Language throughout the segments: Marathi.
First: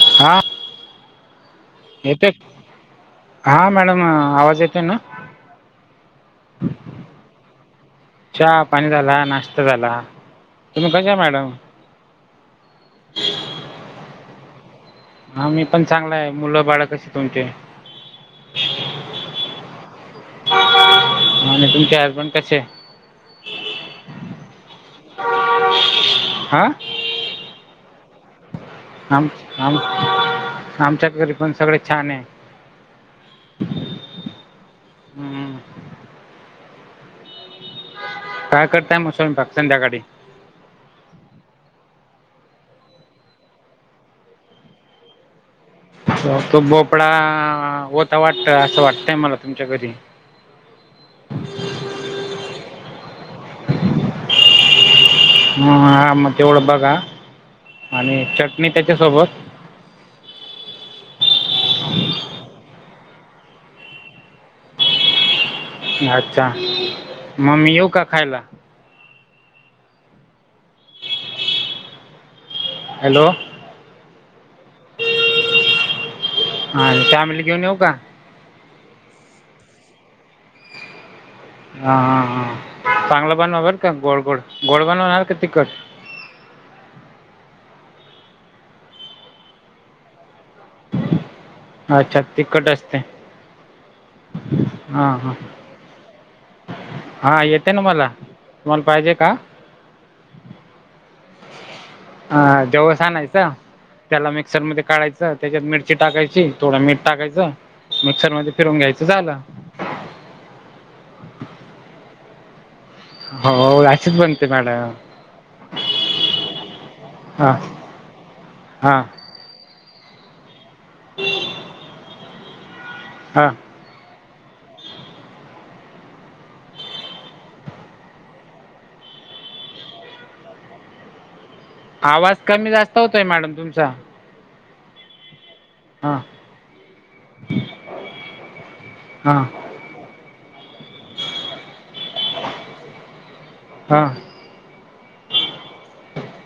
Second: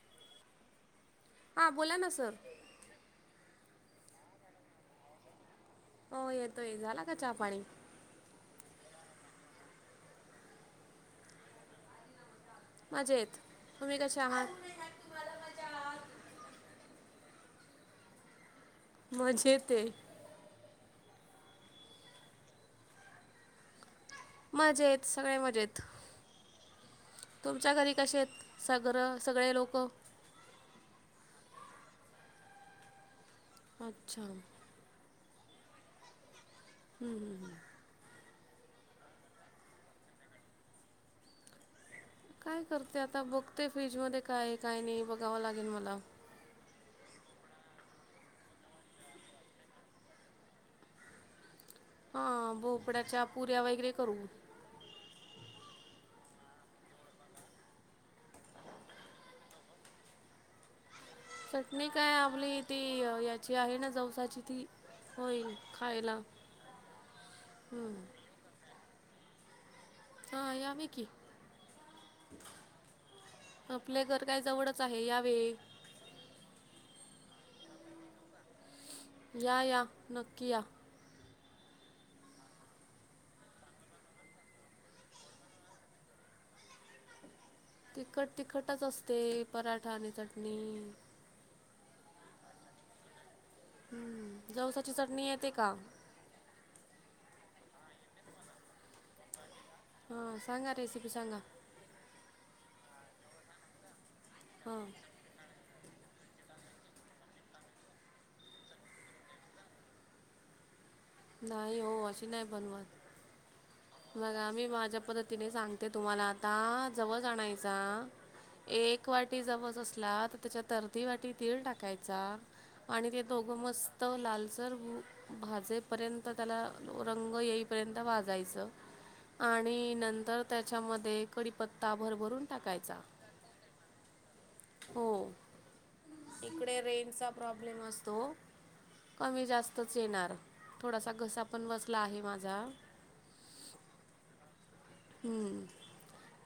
हा. हां बोला ना येते सर हा, मॅडम आवाज येतोय ना. हो येतोय. झाला का चहा पाणी. चहा पाणी झाला. नाश्ता झाला. तुम्ही कशाय मॅडम. मजेत. तुम्ही कसे आहात. हा मी पण चांगलाय. मुलं बाळ कशी तुमची. मजेते. आणि तुमचे हसबंड कसे. मजेत. सगळे मजेत. हा तुमच्या घरी कसेत. आम, आम, आमच्या घरी पण सगळे छाने. अच्छा. हम्म. हम्म हम्म हम्म. काय करताय म, स्वयंपाक संध्याकाळी. काय करते. आता बघते फ्रीजमध्ये काये काय नाही. बघावं लागेल मला. तो भोपळा होता वाटत. असं वाटतय मला तुमच्या घरी. ह. भोपड्याच्या पुऱ्या वगैरे करू. हम्म. हा मग तेवढं बघा आणि चटणी त्याच्यासोबत चटणी काय आपली ती याची आहे ना जवसाची ती. होईल खायला. अच्छा मग मी येऊ हम्म. का खायला हा. या मिकी हॅलो. आपल घर काय जवळच आहे यावे. हा. फॅमिली घेऊन येऊ का? या या नक्की या. हा हा हा. चांगलं बनवा बर का गोड गोड. गोड बनवणार का तिखट? तिखट, तिखटच असते पराठा आणि चटणी. अच्छा तिखट असते. हम्म. जवसाची चटणी येते का? हा येते ना मला. तुम्हाला पाहिजे का? हा सांगा रेसिपी सांगा. हा. जवस आणायचं त्याला मिक्सर हां मध्ये काढायचं च त्याच्यात मिरची टाकायची, थोडं मीठ टाकायचं मिक्सर मध्ये फिरून घ्यायचं झालं. नाही हो अशी नाही बनवत. हो हो गाय मला मी माझ्या पद्धतीने सांगते तुम्हाला आता जवस हां आणायचा. हां एक वाट ती जवस असला तर त्याच्यात अर्धी वाटी तीळ टाकायचा आणि ते हां दोघं मस् त लालसर भ भाजेपर्यंत त्याला रंग येईपर्यंत भाजायचं आणि नंतर त्याच्यामध्ये कडीपत आवाज कमी, जास्त होतोय मॅडम तुमचा? हो. हां इकडे रेंजचा प्रॉब्लेम असतो ओ हां कमी, जास्त च येणार थोडासा घसा पण बसला आहे माझा. हा. हम्म.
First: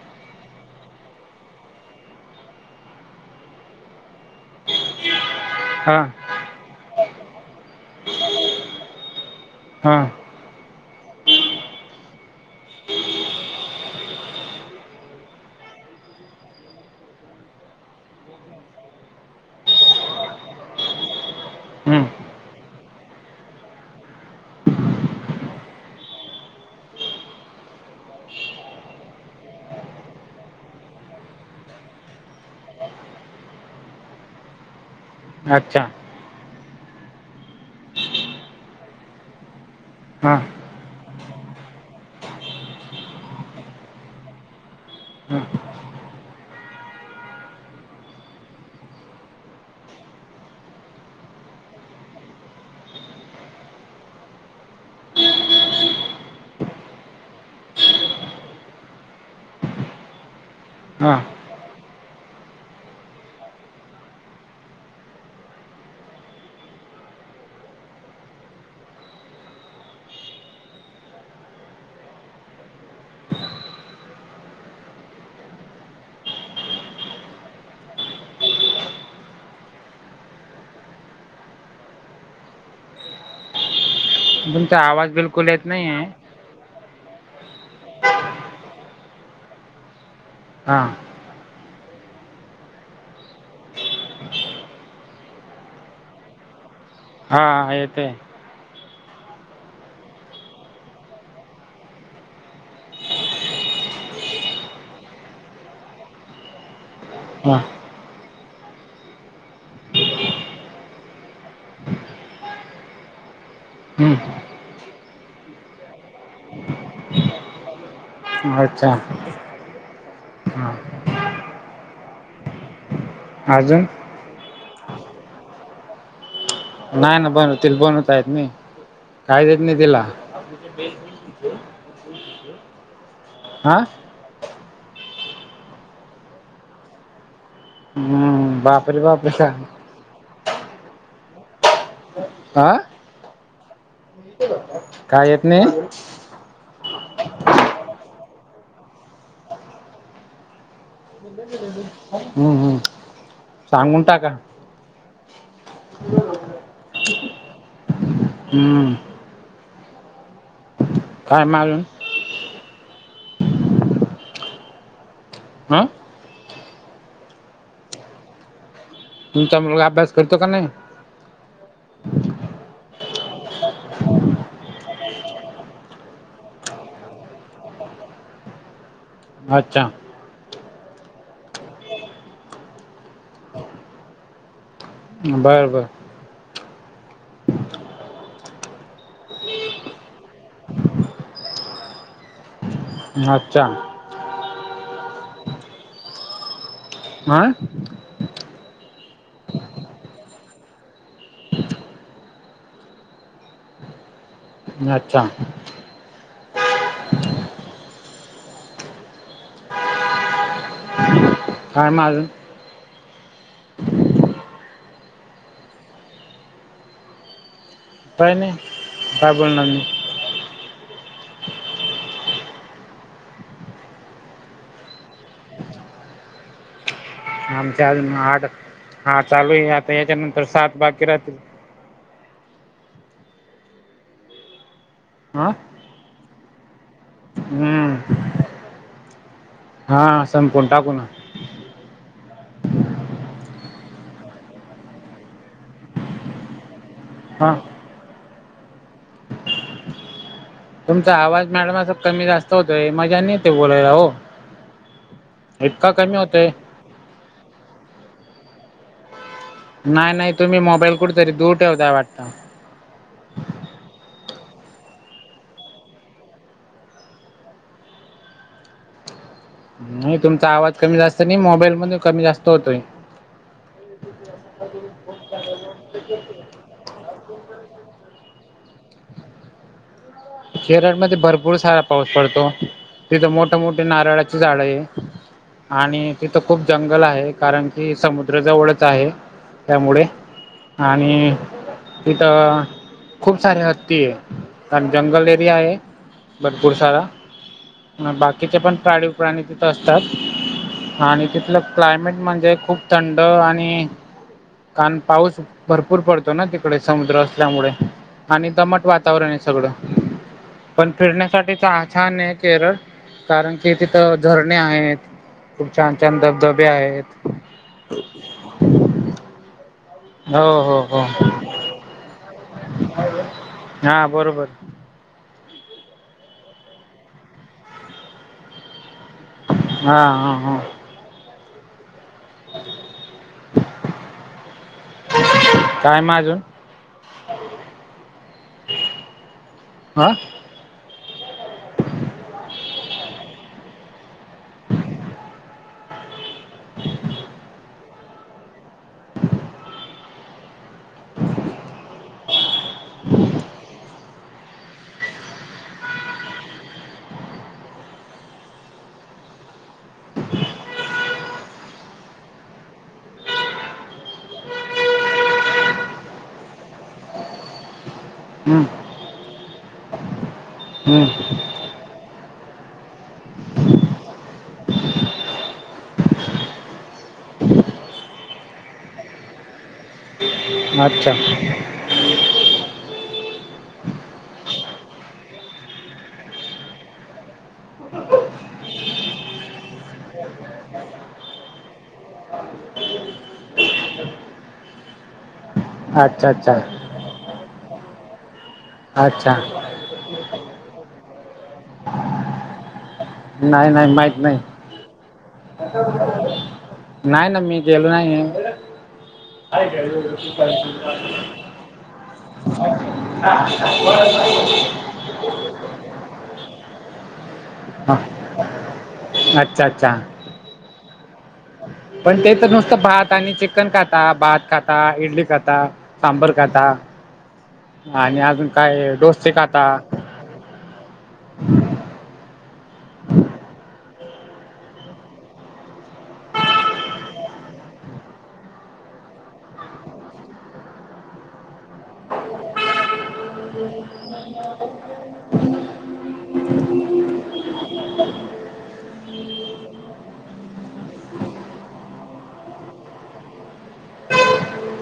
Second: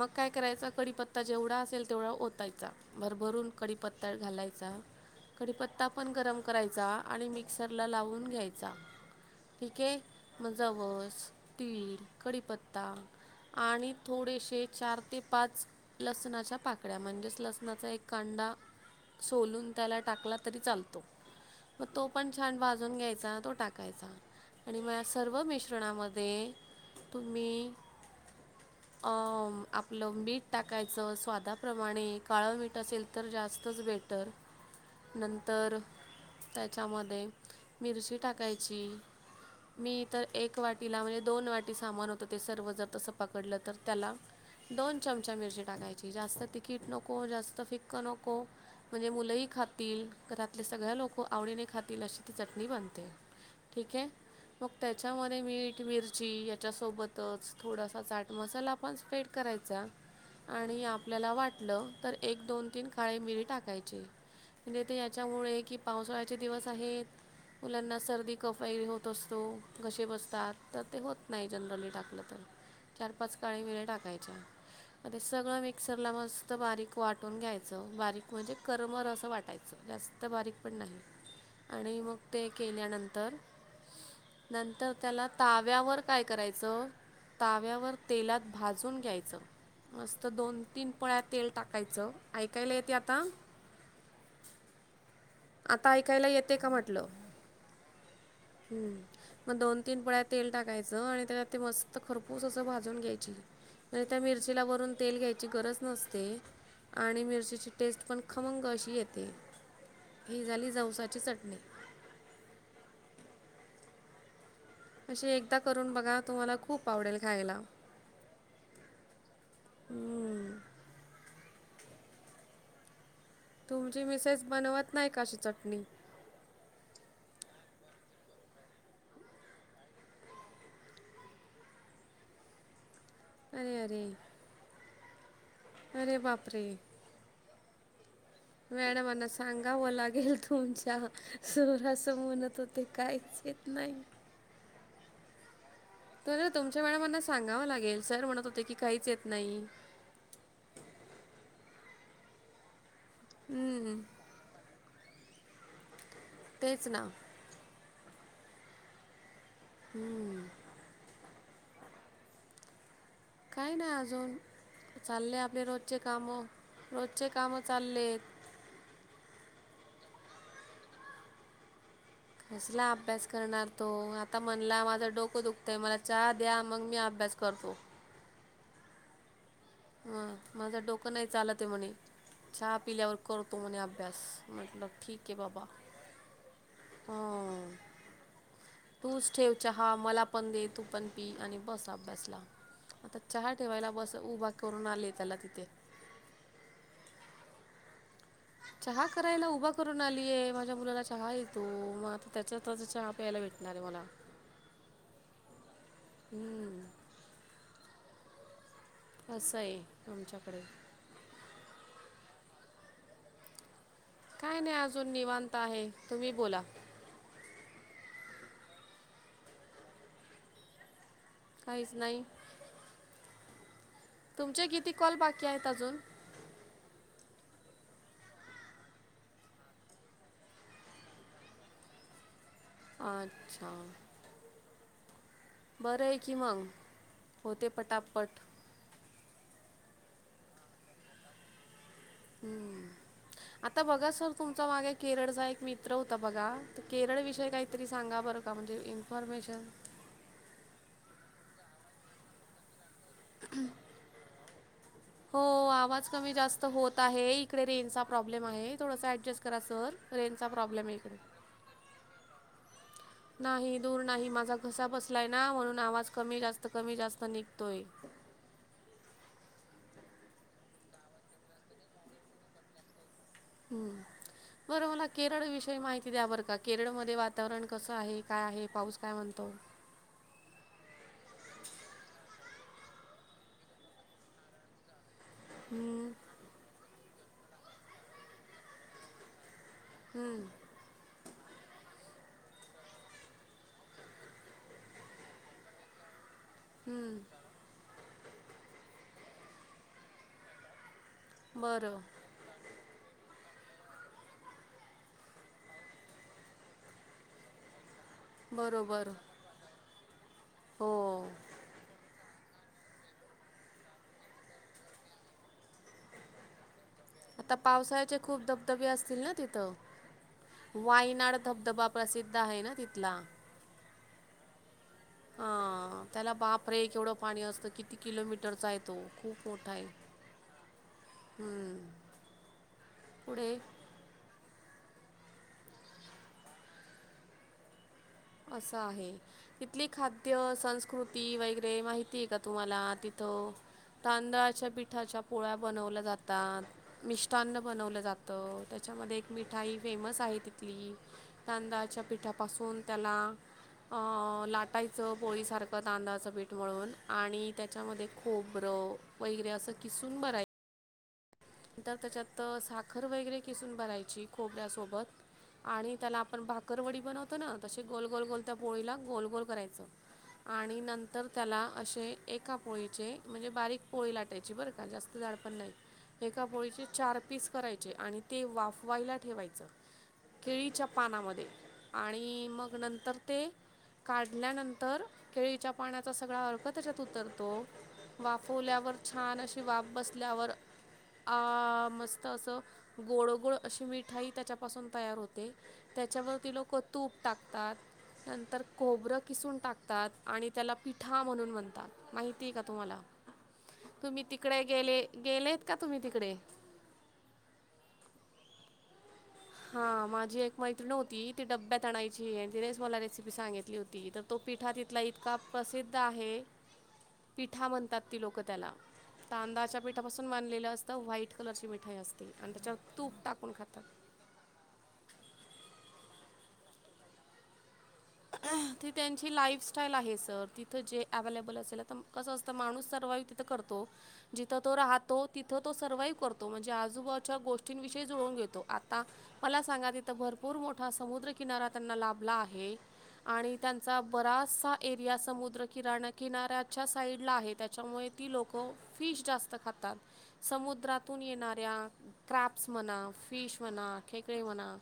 मग काय करायच कडीपत्ता जेवढा असेल तेवढा ओतायचा. भरभरून कडीपत्ता घालायचा. कडीपत्ता हां पण गरम करायचा आणि मिक्सरला लावून घ्यायचा ठीक आहे. हां म जवस, तीळ, कढीपत्ता आणि थोडेसे चार ते पाच लसणाच्या पाकड्या म्हणजेच लसणाचा एक कांडा सोलून त्याला टाकला तरी चालतो. म हं. तो पण छान भाजून घ्यायचा तो टाकायचा. आणि म या सर्व मिश्रणामध्ये तुम्ही अं आपलं मीठ टाकायचं स्वादाप्रमाणे, काळं मीठ असेल तर जास्तच बेटर. [inaudible] नंतर अच्छा त्याच्यामध्ये मिरची टाकायची. मी तर हां एक वाटीला म्हणजे दोन वाटी सामान होतं. ते सर्व जर तसं पकडलं तर त्याला दोन चमचा हां मिरची टाकायची जास्त तिकीट नको, जास्त फिक्क नको. म्हणजे मुलंही खातील. घरातले सगळ्या लोक, आवडीने खातील अशी ती चटणी बनते. ठीक हे. मग त्याच्यामध्ये मीठ, मिरची याच्यासोबतच थोडसं चाट मसाला पण स्प्रेड करायचा आणि हां आपल्याला वाटलं तर, एक, दोन, तीन काळे मिरी टाकायचे. पण येते याच्यामुळे की, पावसाळ्याचे दिवस आहेत मुलांना सर्दी, कफई होत असतो. घसे बसतात तर ते होत नाही जनरली टाकलं तर चार, पाच काळी मिरे टाकायच्या. आणि सगळं मिक्सरला मस्त बारीक वाटून घ्यायचं. बारीक म्हणजे, करमरस वाटायचं जास्त. तर बारीक पण नाही, आणि मग ते केल्यानंतर तुमचा नंतर आवाज त्याला बिलकुल येत नाही ताव्यावर आहे काय करायचं. तव्यावर तेलात भाजून घ्यायचं, मस्त दोन हां तीन पळ्या तेल टाक कायचं ओ, ऐकायला येते आता. आता ऐकायला येते का म्हटलं. हः हा येतय. हम्म मग दोन तीन पळ्या तेल टाकायचं आणि त्याला, ते मस्त खरपूस अस भाजून घ्यायची. तर त्या मिरचीला, भरून तेल घ्यायची गरज नसते. आणि हां मिरचीची टेस्ट पण खमंग अशी येते ही, झाली जावसाची चटणी. हं. अे एकदा करून बघा, तुम्हाला खूप आवडेल खायला. अच्छा हम्म. आ.. हा. तुमची मिसेस बनवत नाही का, अशी चटणी. नाही ना बनवतील बनवताय नाही काही देत नाही तिला [inaudible] अरे अरे अरे बापरे हम्म मॅडमांना सांगाव लागेल तुमच्या सर अस म्हणत होते कायच येत नाहय. हो [unintelligible] काय येत नाही. तर तुमच्या मॅडमांना सांगावं लागेल, सर म्हणत होते की, काहीच येत नाही. हम्म हम्म हम्म, सांगून टाका. ह [unintelligible] तेच ना. हम्म [unintelligible] हम्म काय माणूस काही नाही अजून चालले, आपले हां रोजचे काम, रोजचे काम चाललेत. तुमचा मुलगा अभ्यास करतो का नाही. कसला अभ्यास करणार तो आता म्हणला, माझं डोकं दुखतंय मला चहा द्या, मग मी अभ्यास करतो. अच्छा, अ माझं डोकं नाही चालत आहे म्हणे चहा पिल्यावर करतो म्हणे अभ्यास म्हटलं ठीक आहे बाबा बरं बरं आ तूच ठेव चहा मला पण दे तू पण पी आणि बस अभ्यासला आता चहा अच्छा ठेवायला बस उभा करून आले त्याला तिथे. आं [unintelligible] चहा करायला उभा करून आलीय माझ्या मुलाला चहा येतो मग आता त्याच्या हाताचा चहा प्यायला भेट भेटणार मला ् अच्छा हम्म असं आहे आमच्याकडे काय म अजून न काय नाही अजून निवांत आहे तुम्ही बोला काय नाही काय बोलणार मी काहीच नाही तुमचे किती कॉल बाकी आहेत अजून आमच्या अजून आठ हा चालू आहे आता याच्यानंतर सात बाकी्य राहतील अच्छा. हं बरं आहे की मग होते हम्म पटापट. हा संपवून टाकूू ना. हम् आता बघा सर तुमचा मागे केरळचा एक मित्र होता बघा. तर केरळ विषयी हा काहीतरी सांगा बरं का म्हणजे इन्फॉर्मेशन. तुमचा आवाज मॅडम अस कमी जास्त होतोय मजा नाही येत बोलायला हो. हो इतका आवाज कमी होतोय जास्त होत आहे इकडे रेंज चा प्रॉब्लेम आहे थोडसा ऍडजस्ट. नाही नाही तुम्ही मोबाईल कुठ तरी दूर ठेवताय वाटत. नाही दूर नाही माझा घसा बसलाय ना म्हणून आवाज कमी जास्त कमी जास्त निघतोय. नाही तुमचा आवाज कमी जास्त नाही मोबाईल मधून कमी जास्त होतोय. हम्म. बरं मला केरळ विषयी माहिती द्या बरं का केरळमध्ये वातावरण कसं आहे काय आहे पाऊस काय म्हणतो. केरळ मध्ये भरपूर सारा पाऊस पडतो तिथं मोठ मोठी नारळाची झाड आहे. हम्म, आणि तिथं खूप जंगल आहे कारण की समुद्र जवळच आहे त्यामुळे. हम्म. आणि तिथं खूप सारे हत्ती आहे कारण जंगल. हे भरपूर सारा. हम्म. बाकीचे पण प्राणी प्राणी तिथं असतात आणि तिथलं बरं क्लायमेट म्हणजे खूप. थंड आणि. कारण पाऊस भरपूर पडतो ना तिकडे समुद्र असल्यामुळे आणि दमट बरोबर वातावरण असतं. सगळं पण हो फिरण्यासाठीच छान आहे केरळ कारण कि तिथं झरणे आहे. खूप छान छान धबधबे आहेत. आता पावसाचे खूप धबधबे असतील ना तिथं. हो हो हो वायनाड धबधबा प्रसिद्ध आहे ना तिथला. हा बरोबर. हा त्याला बापरे केवढं पाणी असतं किती किलोमीटरचा आहे तो. खूप मोठा हा हा हा हम पुढे. काय म अजून. असं आहे तिथली हा खाद्य संस्कृती वगरे. माहितीय का तुम्हाला तिथ तांदळाच्या पिठाच्या पोळ्या. बनवल्या जातात. मिष्ट्न अन्न बनवलं जातं त्याच्यामध्ये एक मिठाई फेमस आहे तिथली. तादळाच्या पिठापासून त्याला. अ लाटायचं पोळीसारखं तांदळाचं पीठ मळून आणि त्याच्यामध्ये खोबरं. वगैरे असं किसून बरायच. नंतर त्याच्यात साखर वगैरे किसून भरायची खोबऱ्यासोबत. आणि त्याला आपण भाकरवडी बनवतो ना तसे गोल गोल गोल त्या हम्म पोळीला गोल गोल करायचं. आणि नंतर हम्म त्याला असे. एका पोळीचे म्हणजे बारीक पोळी लाटायची बरं का जास्त झाड पण नाही. एका पोळीचे चार पीस करायचे आणि ते वाफवायला ठेवायचं. केळीच्या अच्छा पानामध्ये आणि मग नंतर ते. काढल्यानंतर केळीच्या पाण्याचा सगळा अर्क त्याच्यात उतरतो. वाफवल्यावर छान अशी वाफ बसल्यावर. अ मस्त असं गोड गोड अशी मिठाई त्याच्यापासून तयार होते. अच्छा अच्छा त्याच्यावरती लोक तूप टाकतात नंतर खोबरं अच्छा किसून टाकतात. आणि त्याला पिठा म्हणून म्हणतात माहितीय का तुम्हाला. नाही नाही माहीत तुम्ही नाही तिकडे गेले गेलेत का तुम्ही तिकडे. नाही ना मी गेलो नाहीय. हा माझी एक मैत्रीिण होती ती डब्यात आणायची आणि तिनेच मला रेसिपी सांगितली होती तर तो पिठा त त्यातला इतका प्रसिद्ध आहे पिठा म्हणतात ती लोक त्याला अच्छा तांदाच्या अच्छा पीठापासून बांधलेलं असतं व्हाईट कलरची मिठाई पण असते ते तर आणि नुसतं त्याच्यावर भात तूप आणि टाकून चिकन खातात. खाता भात खाता खाता इडली खाता सांबर खाता आणि अजून त काय डोसे त्यांची खाता लाईफस्टाईल आहे सर तिथं जे अव्हेलेबल असेल तर कसं असतं माणूस सर्वाइव्ह तिथं करतो जिथं तो राहतो तिथं तो सर्वइव्ह करतो म्हणजे आजोबाूच्या गोष्टींविषयी जुळून घेतो आता. मला सांगा इथं भरपूर मोठा समुद्रकिनारा त्यांना लाभला आहे आणि त्यांचा बराचसा एरिया समुद्र किराणा किनाऱ्याच्या साइड ला आहे त्या त्याच्यामुळे ती लोकं फिश जास्त खातात समुद्रातून येणाऱ्या क्रॅप्स म्हणा फिश म्हणा खेकळे म्हणा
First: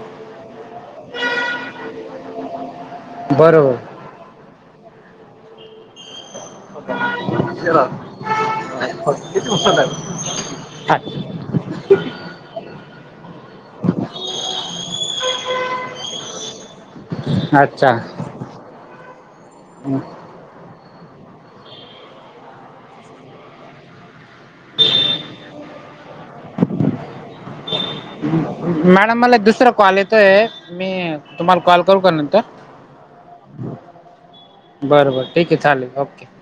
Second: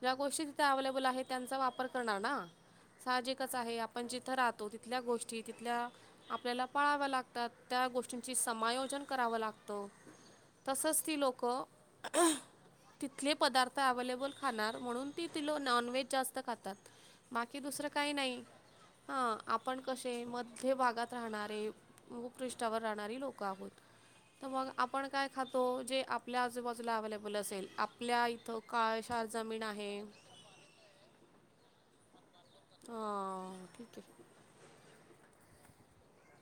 ज्या गोष्टी तिथे अवलेबल आहेत त्यांचा वापर करणार ना साहजिक बरोबर आहे पण जिथं राहतो तिथल्या गोष्टी तिथल्या आपल्याला पळावं लागतात त्या गोष्टींची समायोजन करावं किती उशीर लागतं झाला? तसंच ती अच्छा लोकं तिथले पदार्थ अवे्हेलेबल खाणार म्हणून ती ति लो नॉनव्हेज जास्त खातात बाकी दुसरं अच्छा काही नाही हा आपण कसे आहे मध्य भागात राहणारे भूपृषावर राहणारी लोकं आहोत तर मग आपण काय खातो जे आपल्या आजूबाजूला अव्लेबल असेल आपल्या मॅडम काळशार मला जमीन दुसरा कॉल आहे येतोय मी तुम्हाला कॉल करू का नंतर ह ठीक आहे बरोबर ठीक आहे चालेल ओके